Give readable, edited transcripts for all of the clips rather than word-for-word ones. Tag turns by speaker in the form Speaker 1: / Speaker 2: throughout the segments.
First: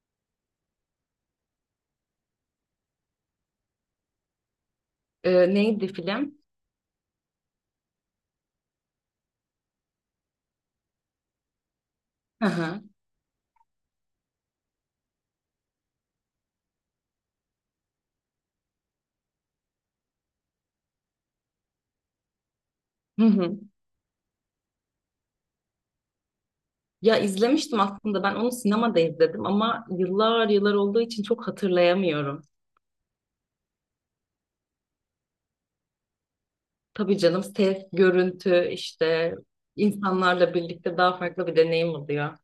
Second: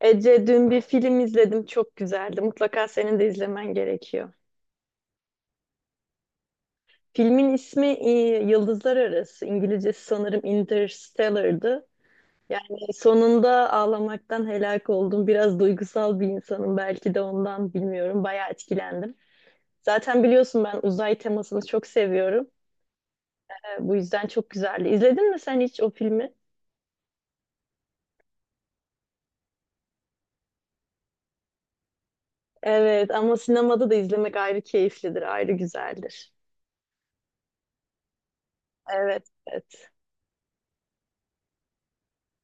Speaker 1: Ece dün bir film izledim çok güzeldi. Mutlaka senin de izlemen gerekiyor.
Speaker 2: Neydi film?
Speaker 1: Filmin ismi Yıldızlar Arası. İngilizcesi sanırım Interstellar'dı.
Speaker 2: Hı hı.
Speaker 1: Yani sonunda ağlamaktan helak oldum. Biraz duygusal bir insanım belki de ondan bilmiyorum. Bayağı etkilendim. Zaten biliyorsun ben uzay temasını çok seviyorum.
Speaker 2: Hı hı.
Speaker 1: Bu yüzden çok güzeldi. İzledin mi sen hiç o filmi?
Speaker 2: Ya izlemiştim aslında, ben onu sinemada izledim ama yıllar yıllar olduğu için çok hatırlayamıyorum.
Speaker 1: Evet ama sinemada da izlemek ayrı keyiflidir, ayrı güzeldir.
Speaker 2: Tabii canım, ses, görüntü
Speaker 1: Evet,
Speaker 2: işte
Speaker 1: evet.
Speaker 2: insanlarla birlikte daha farklı bir deneyim oluyor.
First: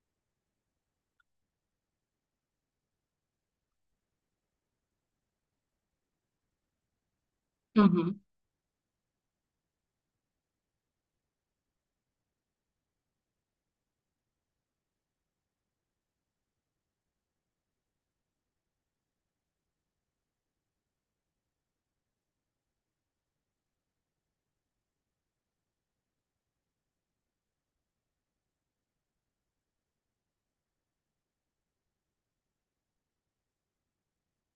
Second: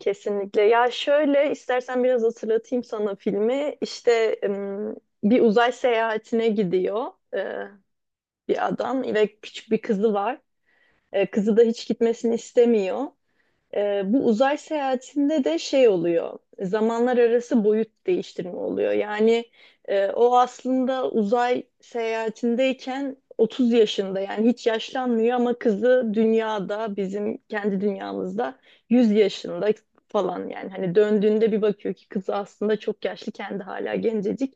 Speaker 1: Kesinlikle. Ya şöyle istersen biraz hatırlatayım sana filmi. İşte bir uzay seyahatine gidiyor
Speaker 2: Hı hı.
Speaker 1: bir adam ve küçük bir kızı var. Kızı da hiç gitmesini istemiyor. Bu uzay seyahatinde de şey oluyor, zamanlar arası boyut değiştirme oluyor. Yani o aslında uzay seyahatindeyken 30 yaşında yani hiç yaşlanmıyor ama kızı dünyada bizim kendi dünyamızda 100 yaşında falan yani hani döndüğünde bir bakıyor ki kızı aslında çok yaşlı kendi hala gencecik.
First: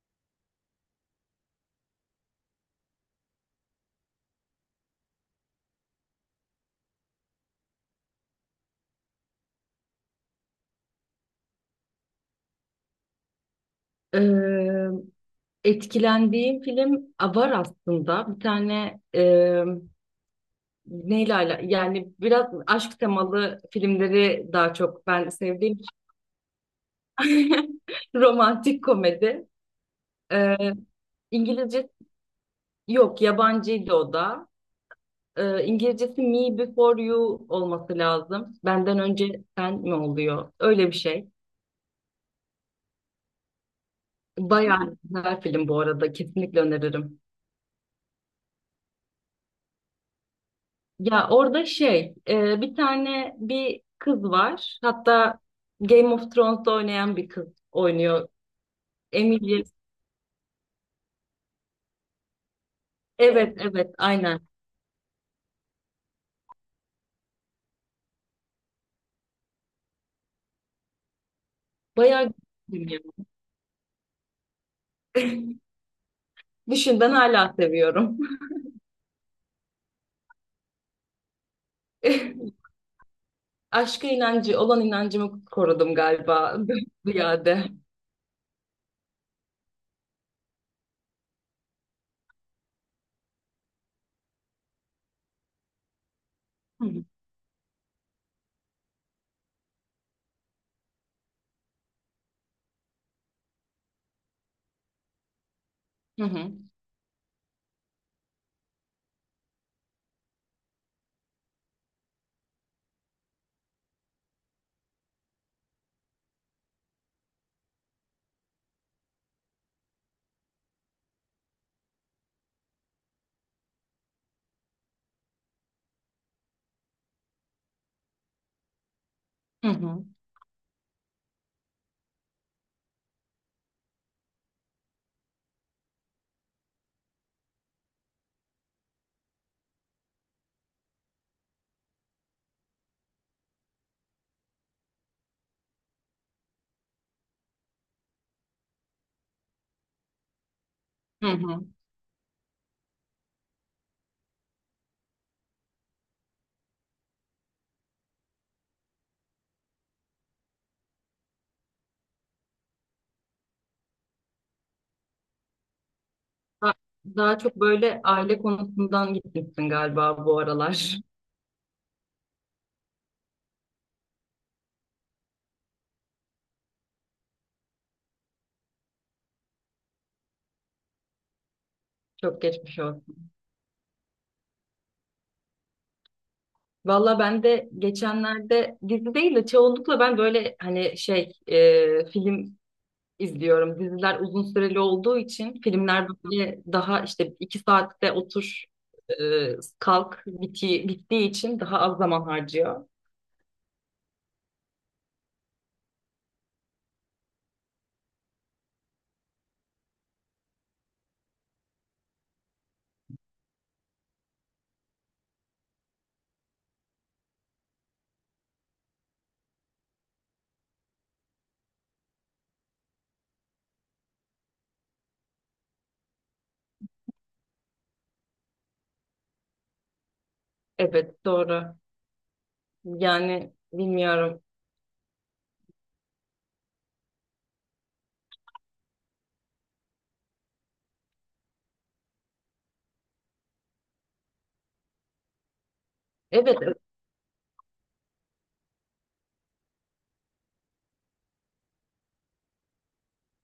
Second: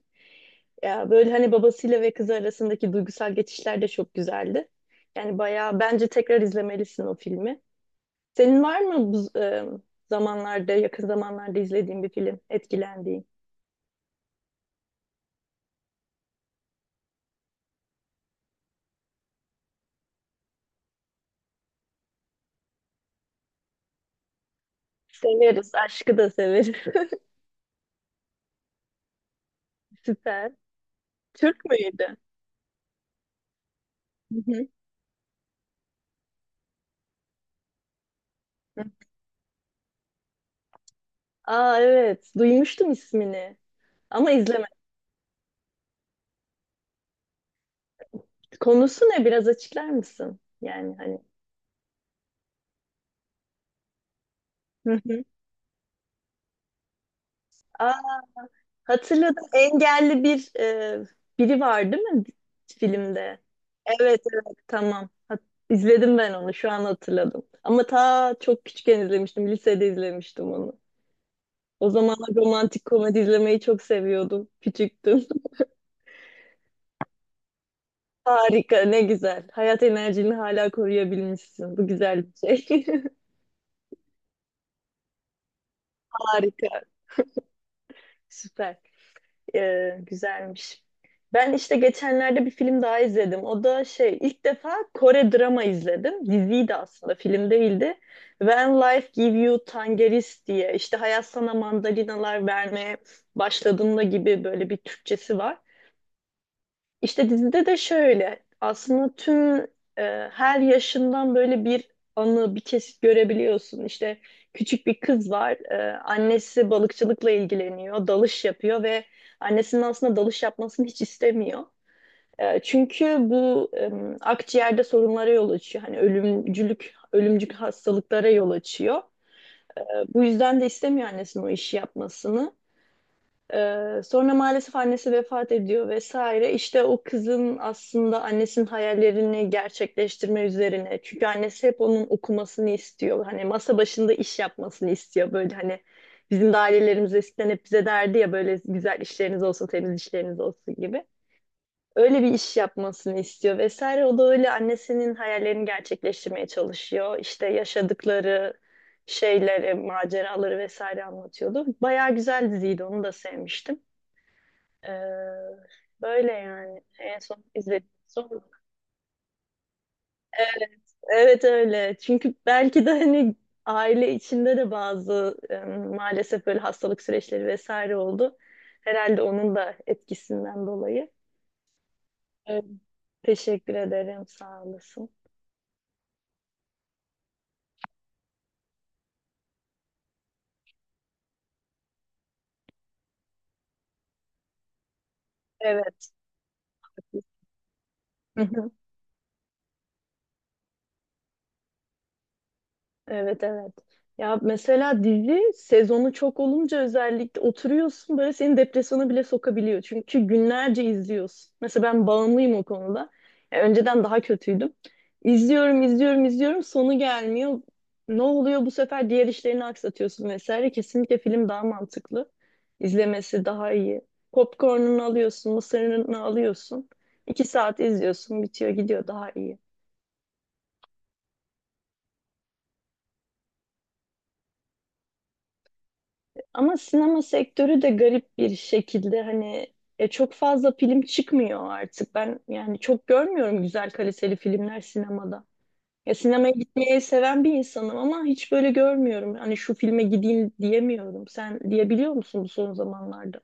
Speaker 1: Ya böyle hani babasıyla ve kızı arasındaki duygusal geçişler de çok güzeldi. Yani bayağı bence tekrar izlemelisin o filmi. Senin var mı bu zamanlarda, yakın zamanlarda izlediğin bir film, etkilendiğin?
Speaker 2: Eee, Etkilendiğim film var aslında. Bir tane yani biraz aşk temalı filmleri daha çok ben sevdiğim
Speaker 1: Severiz,
Speaker 2: için.
Speaker 1: aşkı da severiz.
Speaker 2: Romantik komedi.
Speaker 1: Süper.
Speaker 2: Eee
Speaker 1: Türk
Speaker 2: İngilizce.
Speaker 1: müydü?
Speaker 2: Yok, yabancıydı o
Speaker 1: Hı
Speaker 2: da.
Speaker 1: hı.
Speaker 2: İngilizcesi Me Before You olması lazım.
Speaker 1: Hı.
Speaker 2: Benden önce sen mi oluyor? Öyle bir şey.
Speaker 1: Aa evet, duymuştum ismini ama izlemedim.
Speaker 2: Bayağı güzel film bu arada. Kesinlikle öneririm.
Speaker 1: Konusu ne? Biraz açıklar mısın? Yani hani.
Speaker 2: Ya orada şey bir tane bir kız var.
Speaker 1: Hı hı.
Speaker 2: Hatta Game of Thrones'ta oynayan bir kız
Speaker 1: Aa,
Speaker 2: oynuyor.
Speaker 1: hatırladım.
Speaker 2: Emilia.
Speaker 1: Engelli bir biri var değil mi filmde?
Speaker 2: Evet, evet,
Speaker 1: Evet
Speaker 2: aynen.
Speaker 1: evet tamam. İzledim ben onu şu an hatırladım. Ama ta çok küçükken izlemiştim. Lisede izlemiştim onu. O
Speaker 2: Bayağı
Speaker 1: zamanlar romantik
Speaker 2: güzel bir
Speaker 1: komedi
Speaker 2: film
Speaker 1: izlemeyi çok seviyordum. Küçüktüm.
Speaker 2: ya. Düşün, ben hala seviyorum.
Speaker 1: Harika, ne güzel. Hayat enerjini hala koruyabilmişsin. Bu güzel bir şey.
Speaker 2: Aşka inancı olan inancımı korudum galiba
Speaker 1: Harika,
Speaker 2: ziyade.
Speaker 1: süper. Güzelmiş. Ben işte geçenlerde bir film daha izledim. O da şey, ilk defa Kore drama izledim. Diziydi aslında, film değildi. When Life Give You Tangerines diye işte hayat sana mandalinalar vermeye başladığında gibi böyle bir Türkçesi var.
Speaker 2: Hı hı.
Speaker 1: İşte dizide de şöyle aslında tüm her yaşından böyle bir anı bir kesit görebiliyorsun. İşte küçük bir kız var annesi balıkçılıkla ilgileniyor dalış yapıyor ve annesinin aslında dalış yapmasını hiç istemiyor. Çünkü bu akciğerde sorunlara yol açıyor. Hani ölümcülük, ölümcül hastalıklara yol açıyor.
Speaker 2: Hı hı.
Speaker 1: Bu yüzden de istemiyor annesinin o işi yapmasını. Sonra maalesef annesi vefat ediyor vesaire. İşte o kızın aslında annesinin hayallerini gerçekleştirme üzerine. Çünkü annesi hep onun okumasını istiyor. Hani masa başında iş yapmasını istiyor. Böyle hani bizim de ailelerimiz eskiden hep bize derdi ya böyle güzel işleriniz olsun, temiz işleriniz olsun gibi.
Speaker 2: Hı hı.
Speaker 1: Öyle bir iş yapmasını istiyor vesaire. O da öyle annesinin hayallerini gerçekleştirmeye çalışıyor. İşte yaşadıkları şeyleri, maceraları vesaire anlatıyordu. Bayağı güzel diziydi, onu da sevmiştim. Ee, böyle
Speaker 2: Da-
Speaker 1: yani en
Speaker 2: Daha
Speaker 1: son
Speaker 2: çok
Speaker 1: izlediğim
Speaker 2: böyle aile
Speaker 1: son.
Speaker 2: konusundan gitmişsin galiba bu
Speaker 1: Evet,
Speaker 2: aralar.
Speaker 1: evet öyle. Çünkü belki de hani aile içinde de bazı maalesef böyle hastalık süreçleri vesaire oldu. Herhalde onun da etkisinden dolayı.
Speaker 2: Çok
Speaker 1: Evet.
Speaker 2: geçmiş olsun.
Speaker 1: Teşekkür ederim. Sağ olasın.
Speaker 2: Valla ben de geçenlerde dizi değil de çoğunlukla ben böyle hani şey film izliyorum. Diziler uzun süreli olduğu için filmler
Speaker 1: Evet.
Speaker 2: böyle daha işte iki saatte otur e, kalk bittiği için daha az zaman harcıyor.
Speaker 1: Evet evet. Ya mesela dizi sezonu çok olunca özellikle oturuyorsun böyle seni depresyona bile sokabiliyor. Çünkü günlerce izliyorsun. Mesela ben bağımlıyım o konuda. Ya önceden daha kötüydüm. İzliyorum, izliyorum, izliyorum. Sonu gelmiyor. Ne oluyor bu sefer diğer işlerini aksatıyorsun vesaire. Kesinlikle film daha mantıklı. İzlemesi daha iyi. Popcorn'unu alıyorsun, mısırını alıyorsun. İki saat izliyorsun, bitiyor, gidiyor daha iyi.
Speaker 2: Evet, doğru. Yani bilmiyorum.
Speaker 1: Ama sinema sektörü de garip bir şekilde hani çok fazla film çıkmıyor artık. Ben yani çok görmüyorum güzel kaliteli filmler sinemada. Ya sinemaya
Speaker 2: Evet.
Speaker 1: gitmeyi seven bir insanım ama hiç böyle görmüyorum. Hani şu filme gideyim diyemiyorum. Sen diyebiliyor musun bu son zamanlarda?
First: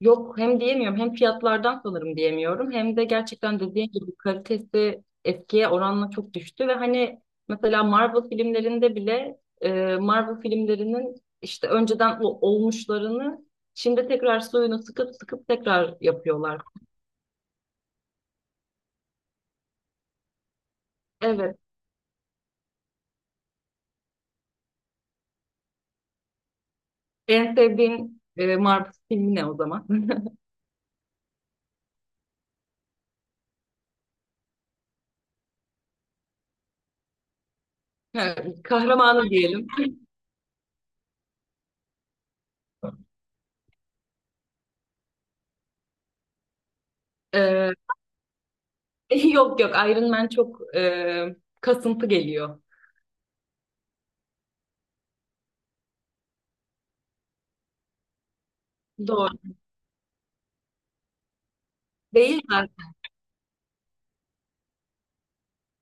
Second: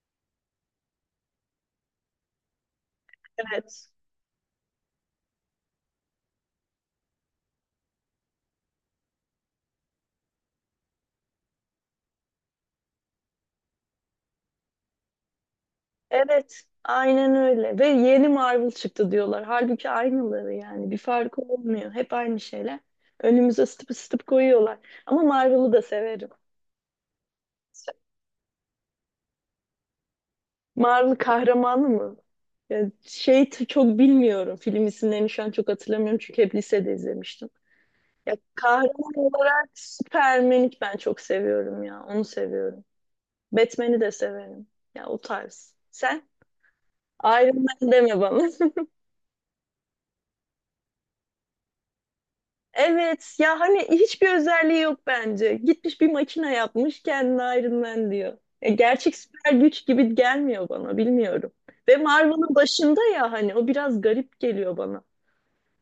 Speaker 2: Yok, hem diyemiyorum hem fiyatlardan sanırım diyemiyorum, hem de gerçekten
Speaker 1: Evet.
Speaker 2: dediğin gibi kalitesi eskiye oranla çok düştü. Ve hani mesela Marvel filmlerinde bile Marvel filmlerinin işte önceden olmuşlarını şimdi tekrar suyunu sıkıp sıkıp tekrar yapıyorlar.
Speaker 1: Evet. Aynen öyle. Ve yeni Marvel çıktı diyorlar. Halbuki aynıları yani. Bir farkı
Speaker 2: Evet,
Speaker 1: olmuyor. Hep aynı şeyler. Önümüze sıtıp sıtıp koyuyorlar. Ama Marvel'ı da severim.
Speaker 2: en sevdiğin Marvel filmi ne o zaman?
Speaker 1: Mar'ın kahramanı mı? Ya şey çok bilmiyorum. Film isimlerini şu an çok hatırlamıyorum çünkü hep lisede izlemiştim. Ya
Speaker 2: Evet,
Speaker 1: kahraman
Speaker 2: kahramanı diyelim.
Speaker 1: olarak Superman'i ben çok seviyorum ya. Onu seviyorum. Batman'i de severim. Ya o tarz. Sen? Iron
Speaker 2: Ee,
Speaker 1: Man deme bana.
Speaker 2: yok, yok, Iron Man çok kasıntı geliyor.
Speaker 1: Evet ya hani hiçbir özelliği yok bence. Gitmiş bir makine yapmış kendine Iron Man diyor. Ya gerçek
Speaker 2: Doğru.
Speaker 1: süper güç gibi gelmiyor bana bilmiyorum. Ve
Speaker 2: Değil
Speaker 1: Marvel'ın
Speaker 2: de.
Speaker 1: başında ya hani o biraz garip geliyor bana.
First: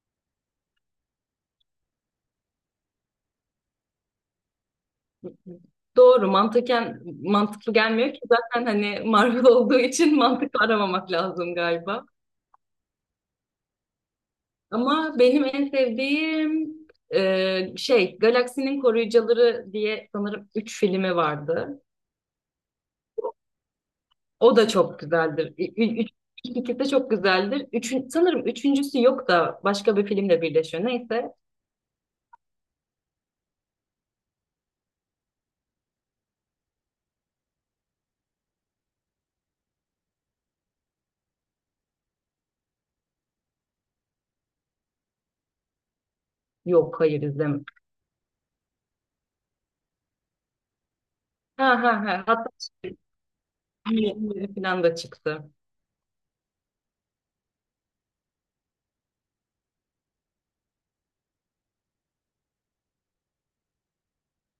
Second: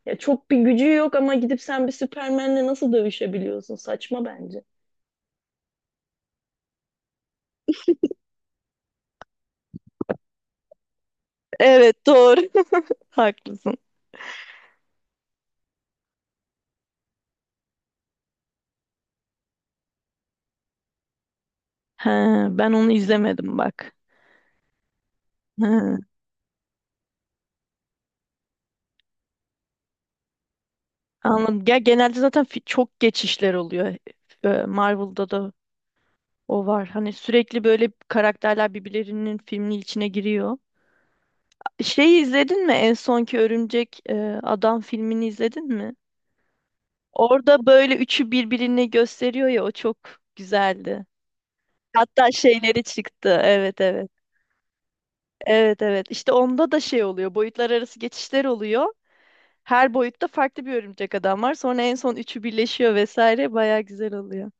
Speaker 1: Ya çok bir gücü yok ama gidip sen bir Süpermen'le nasıl dövüşebiliyorsun? Saçma bence.
Speaker 2: Doğru, mantıken mantıklı gelmiyor ki zaten, hani Marvel olduğu için mantıklı aramamak lazım galiba.
Speaker 1: Evet doğru. Haklısın.
Speaker 2: Ama benim en sevdiğim şey, Galaksinin Koruyucuları diye sanırım 3 filmi vardı.
Speaker 1: He, ben onu izlemedim bak.
Speaker 2: O da çok güzeldir.
Speaker 1: He,
Speaker 2: Üç, ilk ikisi de çok güzeldir. Üçün, sanırım üçüncüsü yok da başka bir filmle birleşiyor. Neyse.
Speaker 1: anladım. Ya genelde zaten çok geçişler oluyor. Marvel'da da o var. Hani sürekli böyle karakterler birbirlerinin filminin içine giriyor. Şeyi izledin mi? En sonki Örümcek Adam filmini izledin mi?
Speaker 2: Yok, hayır, izlemedim.
Speaker 1: Orada böyle üçü birbirini gösteriyor ya o çok güzeldi.
Speaker 2: Ha ha ha.
Speaker 1: Hatta
Speaker 2: Hatta
Speaker 1: şeyleri çıktı. Evet evet.
Speaker 2: şey, falan da çıktı.
Speaker 1: Evet evet işte onda da şey oluyor boyutlar arası geçişler oluyor. Her boyutta farklı bir örümcek adam var. Sonra en son üçü birleşiyor vesaire. Baya güzel oluyor.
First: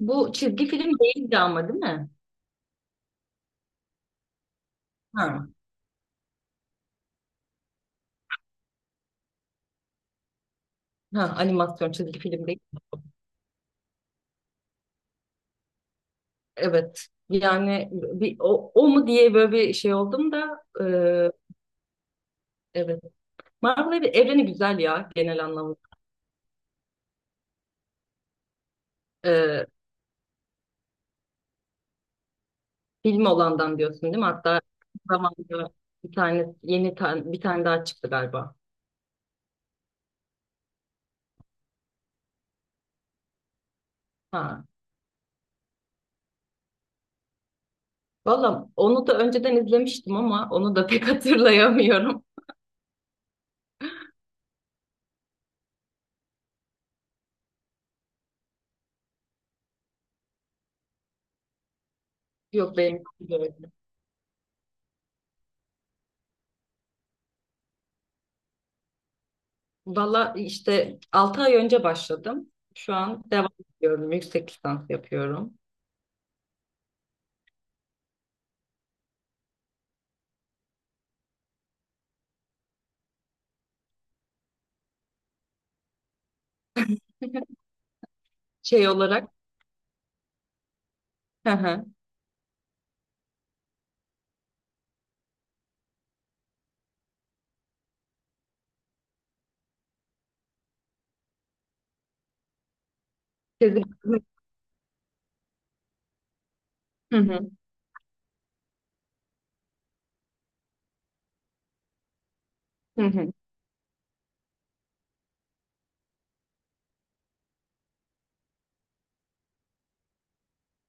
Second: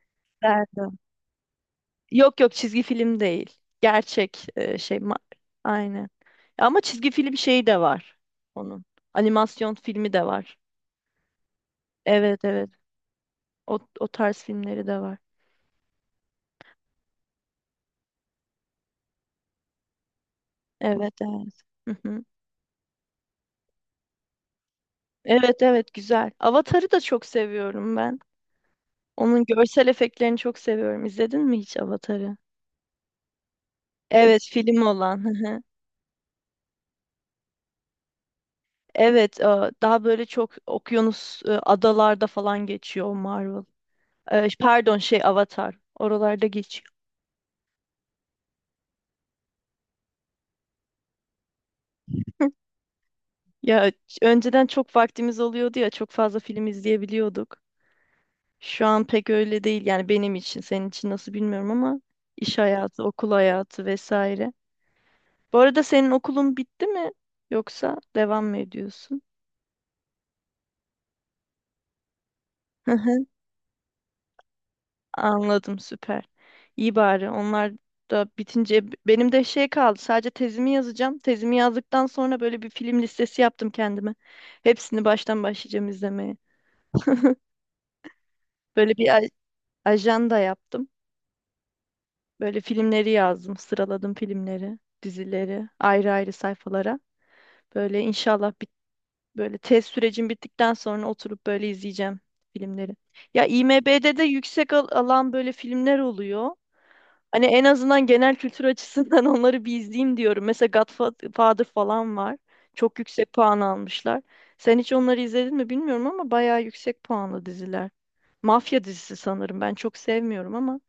Speaker 2: Bu çizgi film
Speaker 1: Nereden?
Speaker 2: değildi ama, değil mi?
Speaker 1: Yok yok çizgi film değil. Gerçek şey.
Speaker 2: Ha,
Speaker 1: Aynen. Ama çizgi film şeyi de var onun. Animasyon filmi de var.
Speaker 2: ha, animasyon çizgi
Speaker 1: Evet
Speaker 2: film değil.
Speaker 1: evet. O, o tarz filmleri de var.
Speaker 2: Evet. Yani bir, o mu diye böyle bir şey oldum da
Speaker 1: Evet evet. Hı hı.
Speaker 2: evet. Evreni güzel ya genel
Speaker 1: Evet
Speaker 2: anlamda.
Speaker 1: evet güzel. Avatar'ı da çok seviyorum ben. Onun
Speaker 2: E,
Speaker 1: görsel efektlerini çok seviyorum. İzledin mi hiç Avatar'ı?
Speaker 2: Film olandan diyorsun değil mi?
Speaker 1: Evet
Speaker 2: Hatta
Speaker 1: film olan. Hı hı.
Speaker 2: zamanında bir tane bir tane daha çıktı galiba.
Speaker 1: Evet daha böyle çok okyanus adalarda falan geçiyor o Marvel.
Speaker 2: Ha.
Speaker 1: Pardon şey Avatar. Oralarda geçiyor.
Speaker 2: Valla onu da önceden izlemiştim ama onu da pek hatırlayamıyorum.
Speaker 1: Ya önceden çok vaktimiz oluyordu ya çok fazla film izleyebiliyorduk. Şu an pek öyle değil yani benim için senin için nasıl bilmiyorum ama iş
Speaker 2: Yok
Speaker 1: hayatı,
Speaker 2: benim,
Speaker 1: okul
Speaker 2: böyle.
Speaker 1: hayatı vesaire. Bu arada senin okulun bitti mi yoksa devam mı ediyorsun?
Speaker 2: Valla işte 6 ay önce başladım. Şu an devam ediyorum. Yüksek lisans yapıyorum.
Speaker 1: Anladım süper. İyi bari onlar da bitince benim de şey kaldı sadece tezimi yazacağım. Tezimi yazdıktan sonra böyle bir film listesi yaptım kendime. Hepsini baştan başlayacağım izlemeye.
Speaker 2: Şey
Speaker 1: Böyle bir
Speaker 2: olarak.
Speaker 1: ajanda yaptım.
Speaker 2: Hı hı.
Speaker 1: Böyle filmleri yazdım, sıraladım filmleri, dizileri ayrı ayrı sayfalara. Böyle inşallah böyle tez sürecim bittikten sonra oturup böyle izleyeceğim filmleri. Ya
Speaker 2: Sezin
Speaker 1: IMDb'de
Speaker 2: Aksu'nun.
Speaker 1: de yüksek alan böyle filmler oluyor.
Speaker 2: Hı
Speaker 1: Hani
Speaker 2: hı.
Speaker 1: en azından genel kültür açısından onları bir izleyeyim diyorum. Mesela Godfather falan var. Çok
Speaker 2: Hı hı.
Speaker 1: yüksek puan almışlar. Sen hiç onları izledin mi bilmiyorum ama bayağı yüksek puanlı diziler. Mafya dizisi sanırım. Ben çok sevmiyorum ama.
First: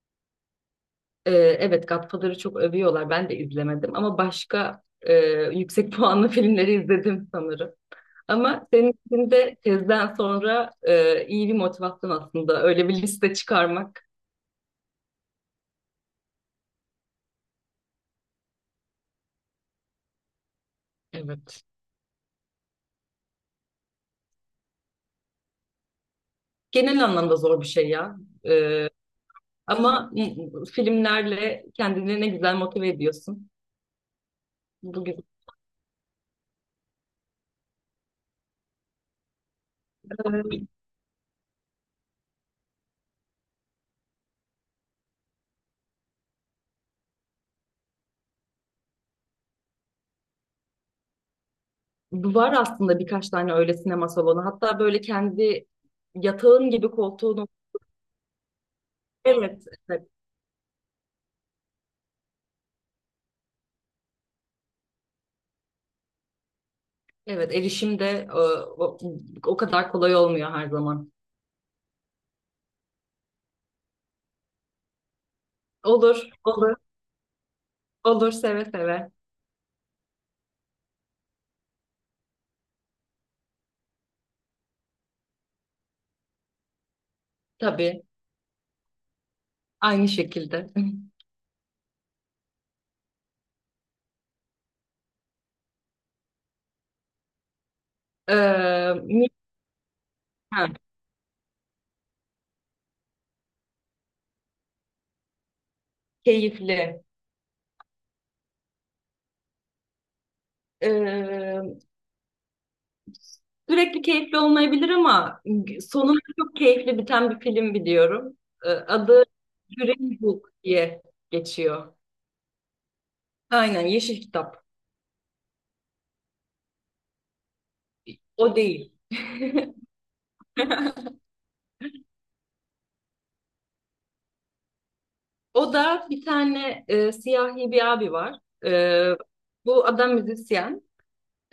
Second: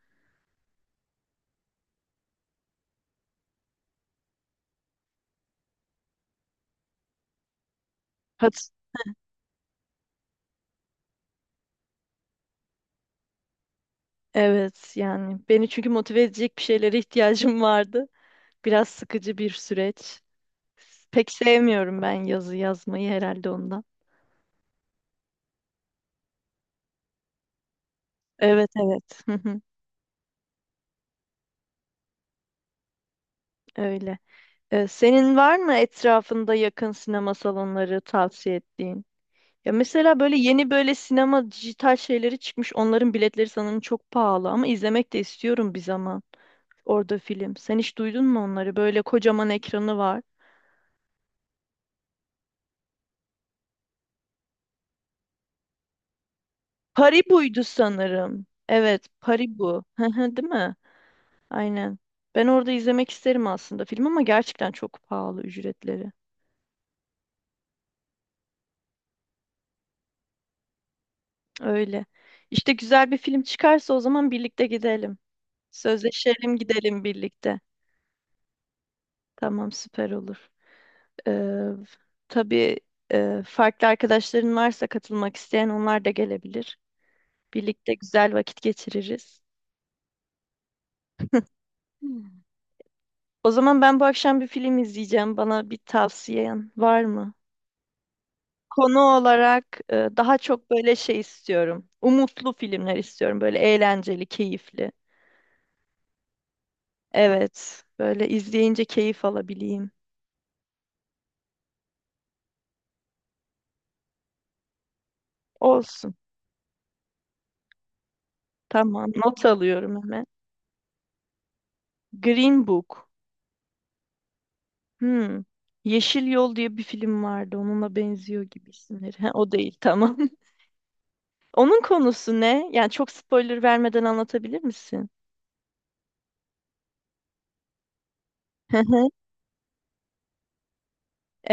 Speaker 2: Ee, evet, Godfather'ı çok övüyorlar. Ben de izlemedim ama başka yüksek puanlı filmleri izledim sanırım. Ama
Speaker 1: Hat
Speaker 2: senin için de tezden sonra iyi bir motivasyon aslında öyle bir liste çıkarmak.
Speaker 1: evet yani beni çünkü motive edecek bir şeylere ihtiyacım vardı. Biraz sıkıcı bir süreç. Pek
Speaker 2: Evet.
Speaker 1: sevmiyorum ben yazı yazmayı herhalde ondan.
Speaker 2: Genel anlamda zor bir şey ya.
Speaker 1: Evet
Speaker 2: Ee,
Speaker 1: evet. Hı hı,
Speaker 2: ama filmlerle kendini ne güzel motive ediyorsun.
Speaker 1: öyle.
Speaker 2: Bu güzel.
Speaker 1: Senin var mı etrafında yakın sinema salonları tavsiye ettiğin? Ya mesela böyle
Speaker 2: Ee,
Speaker 1: yeni böyle sinema dijital şeyleri çıkmış. Onların biletleri sanırım çok pahalı ama izlemek de istiyorum bir zaman orada film. Sen hiç duydun mu onları? Böyle kocaman ekranı var.
Speaker 2: Var aslında birkaç tane öyle sinema salonu. Hatta böyle kendi yatağın gibi koltuğun.
Speaker 1: Paribu'ydu sanırım. Evet,
Speaker 2: Evet,
Speaker 1: Paribu. Hı
Speaker 2: evet,
Speaker 1: hı, değil mi? Aynen. Ben orada izlemek isterim aslında film ama gerçekten çok pahalı ücretleri.
Speaker 2: evet. Erişim de o kadar kolay olmuyor her zaman.
Speaker 1: Öyle. İşte güzel bir film çıkarsa o zaman birlikte gidelim.
Speaker 2: Olur,
Speaker 1: Sözleşelim
Speaker 2: olur,
Speaker 1: gidelim birlikte.
Speaker 2: olur, seve seve.
Speaker 1: Tamam, süper olur. Ee, tabii farklı arkadaşların varsa katılmak isteyen onlar da gelebilir. Birlikte
Speaker 2: Tabii,
Speaker 1: güzel vakit geçiririz.
Speaker 2: aynı şekilde.
Speaker 1: Hmm. O zaman ben bu akşam bir film izleyeceğim. Bana bir tavsiyen var mı?
Speaker 2: Ee,
Speaker 1: Konu
Speaker 2: mi-
Speaker 1: olarak daha
Speaker 2: ha,
Speaker 1: çok böyle şey istiyorum. Umutlu filmler istiyorum. Böyle eğlenceli, keyifli.
Speaker 2: keyifli.
Speaker 1: Evet, böyle izleyince keyif alabileyim.
Speaker 2: Ee, sürekli keyifli olmayabilir ama
Speaker 1: Olsun.
Speaker 2: sonunda çok keyifli biten bir film biliyorum.
Speaker 1: Tamam,
Speaker 2: Adı
Speaker 1: not alıyorum
Speaker 2: Green
Speaker 1: hemen.
Speaker 2: Book diye geçiyor.
Speaker 1: Green Book.
Speaker 2: Aynen, Yeşil Kitap.
Speaker 1: Hmm. Yeşil Yol diye bir film vardı. Onunla benziyor
Speaker 2: O
Speaker 1: gibi
Speaker 2: değil.
Speaker 1: isimleri. Ha, o değil tamam. Onun konusu ne? Yani çok spoiler vermeden anlatabilir misin?
Speaker 2: O da bir tane siyahi bir abi var.
Speaker 1: Hı hı.
Speaker 2: Ee, bu adam müzisyen.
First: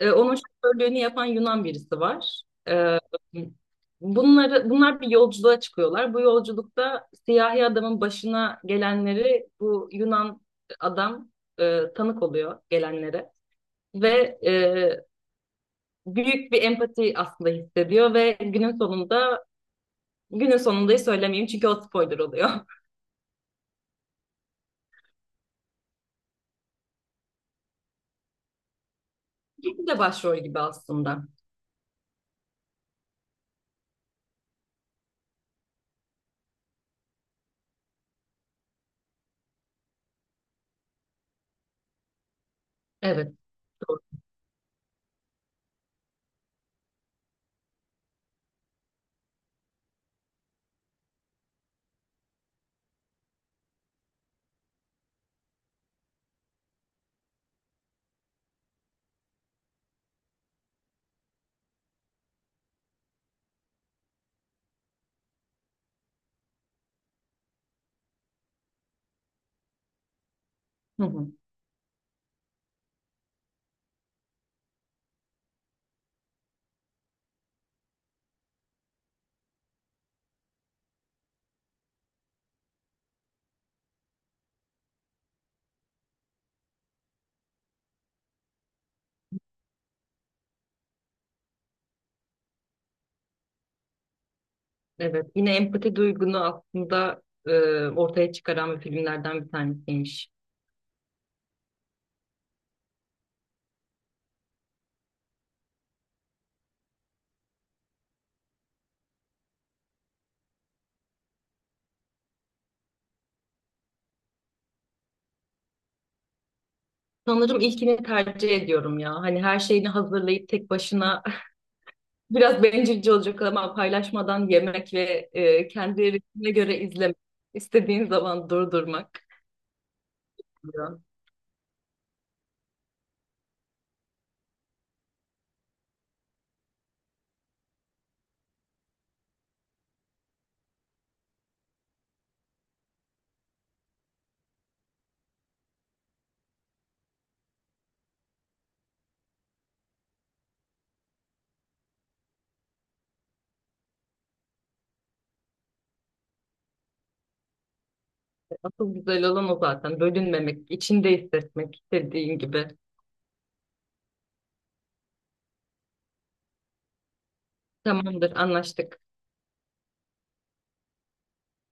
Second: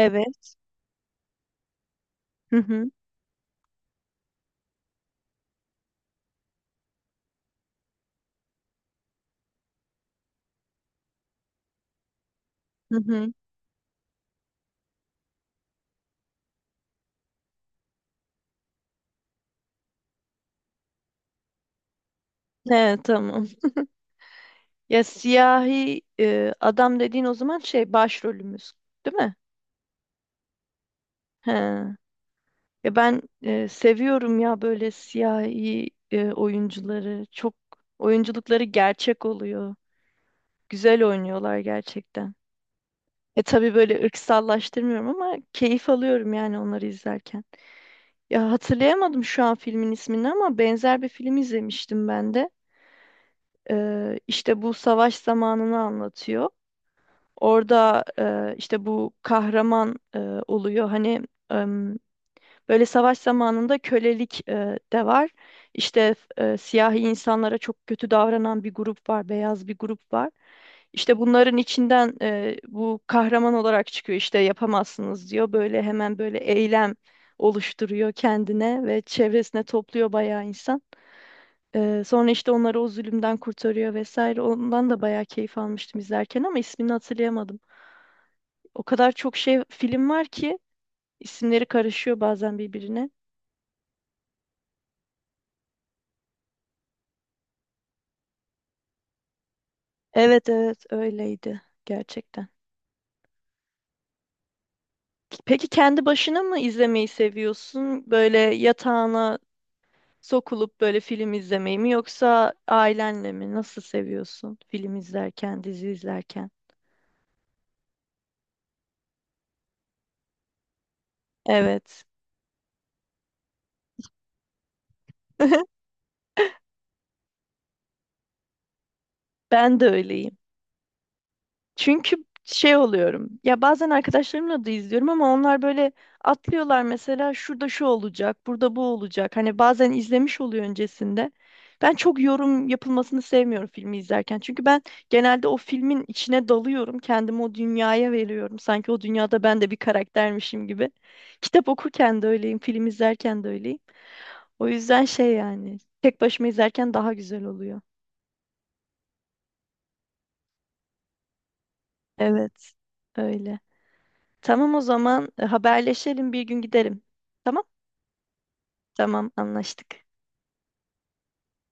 Speaker 2: Onun şoförlüğünü yapan Yunan birisi var.
Speaker 1: Hı hı.
Speaker 2: E, bunlar bir yolculuğa çıkıyorlar. Bu yolculukta siyahi adamın başına gelenleri bu Yunan adam tanık oluyor
Speaker 1: Hı
Speaker 2: gelenlere.
Speaker 1: hı.
Speaker 2: Ve e, büyük bir empati aslında hissediyor ve günün sonunda, günün sonundayı söylemeyeyim, çünkü o spoiler oluyor.
Speaker 1: He, tamam. Ya siyahi adam dediğin o zaman şey başrolümüz, değil mi?
Speaker 2: İkisi de başrol gibi aslında.
Speaker 1: He. Ya ben seviyorum ya böyle siyahi oyuncuları. Çok oyunculukları gerçek oluyor. Güzel oynuyorlar gerçekten.
Speaker 2: Evet.
Speaker 1: E tabii
Speaker 2: Doğru.
Speaker 1: böyle ırksallaştırmıyorum ama keyif alıyorum yani onları izlerken. Ya hatırlayamadım şu an filmin ismini ama benzer bir film izlemiştim ben de. İşte bu savaş zamanını anlatıyor. Orada işte bu kahraman oluyor. Hani böyle savaş zamanında kölelik de var. İşte siyahi insanlara çok kötü davranan bir grup var, beyaz bir grup var.
Speaker 2: Hı
Speaker 1: İşte
Speaker 2: hı.
Speaker 1: bunların içinden bu kahraman olarak çıkıyor. İşte yapamazsınız diyor. Böyle hemen böyle eylem oluşturuyor kendine ve çevresine topluyor bayağı insan. Sonra işte onları o zulümden kurtarıyor vesaire. Ondan da bayağı keyif almıştım izlerken ama ismini hatırlayamadım. O kadar çok şey film var ki isimleri karışıyor bazen birbirine.
Speaker 2: Evet. Yine empati duygunu aslında ortaya çıkaran bir filmlerden bir tanesiymiş.
Speaker 1: Evet evet öyleydi gerçekten. Peki kendi başına mı izlemeyi seviyorsun? Böyle yatağına sokulup böyle film izlemeyi mi yoksa ailenle mi? Nasıl seviyorsun film izlerken, dizi izlerken?
Speaker 2: Sanırım ilkini tercih ediyorum ya. Hani her şeyini hazırlayıp tek başına,
Speaker 1: Evet.
Speaker 2: biraz bencilce olacak ama, paylaşmadan yemek ve kendi ritmine göre izlemek. İstediğin zaman durdurmak.
Speaker 1: Ben de öyleyim.
Speaker 2: Diyor.
Speaker 1: Çünkü şey oluyorum. Ya bazen arkadaşlarımla da izliyorum ama onlar böyle atlıyorlar mesela şurada şu olacak, burada bu olacak. Hani bazen izlemiş oluyor öncesinde. Ben çok yorum yapılmasını sevmiyorum filmi izlerken. Çünkü ben genelde o filmin içine dalıyorum. Kendimi o dünyaya veriyorum. Sanki o dünyada ben de bir karaktermişim gibi. Kitap okurken de öyleyim, film izlerken de öyleyim. O yüzden şey yani tek başıma izlerken daha güzel oluyor.
Speaker 2: Asıl güzel olan o zaten. Bölünmemek, içinde hissetmek istediğin gibi.
Speaker 1: Evet, öyle. Tamam o zaman haberleşelim bir gün giderim. Tamam?
Speaker 2: Tamamdır, anlaştık.
Speaker 1: Tamam anlaştık.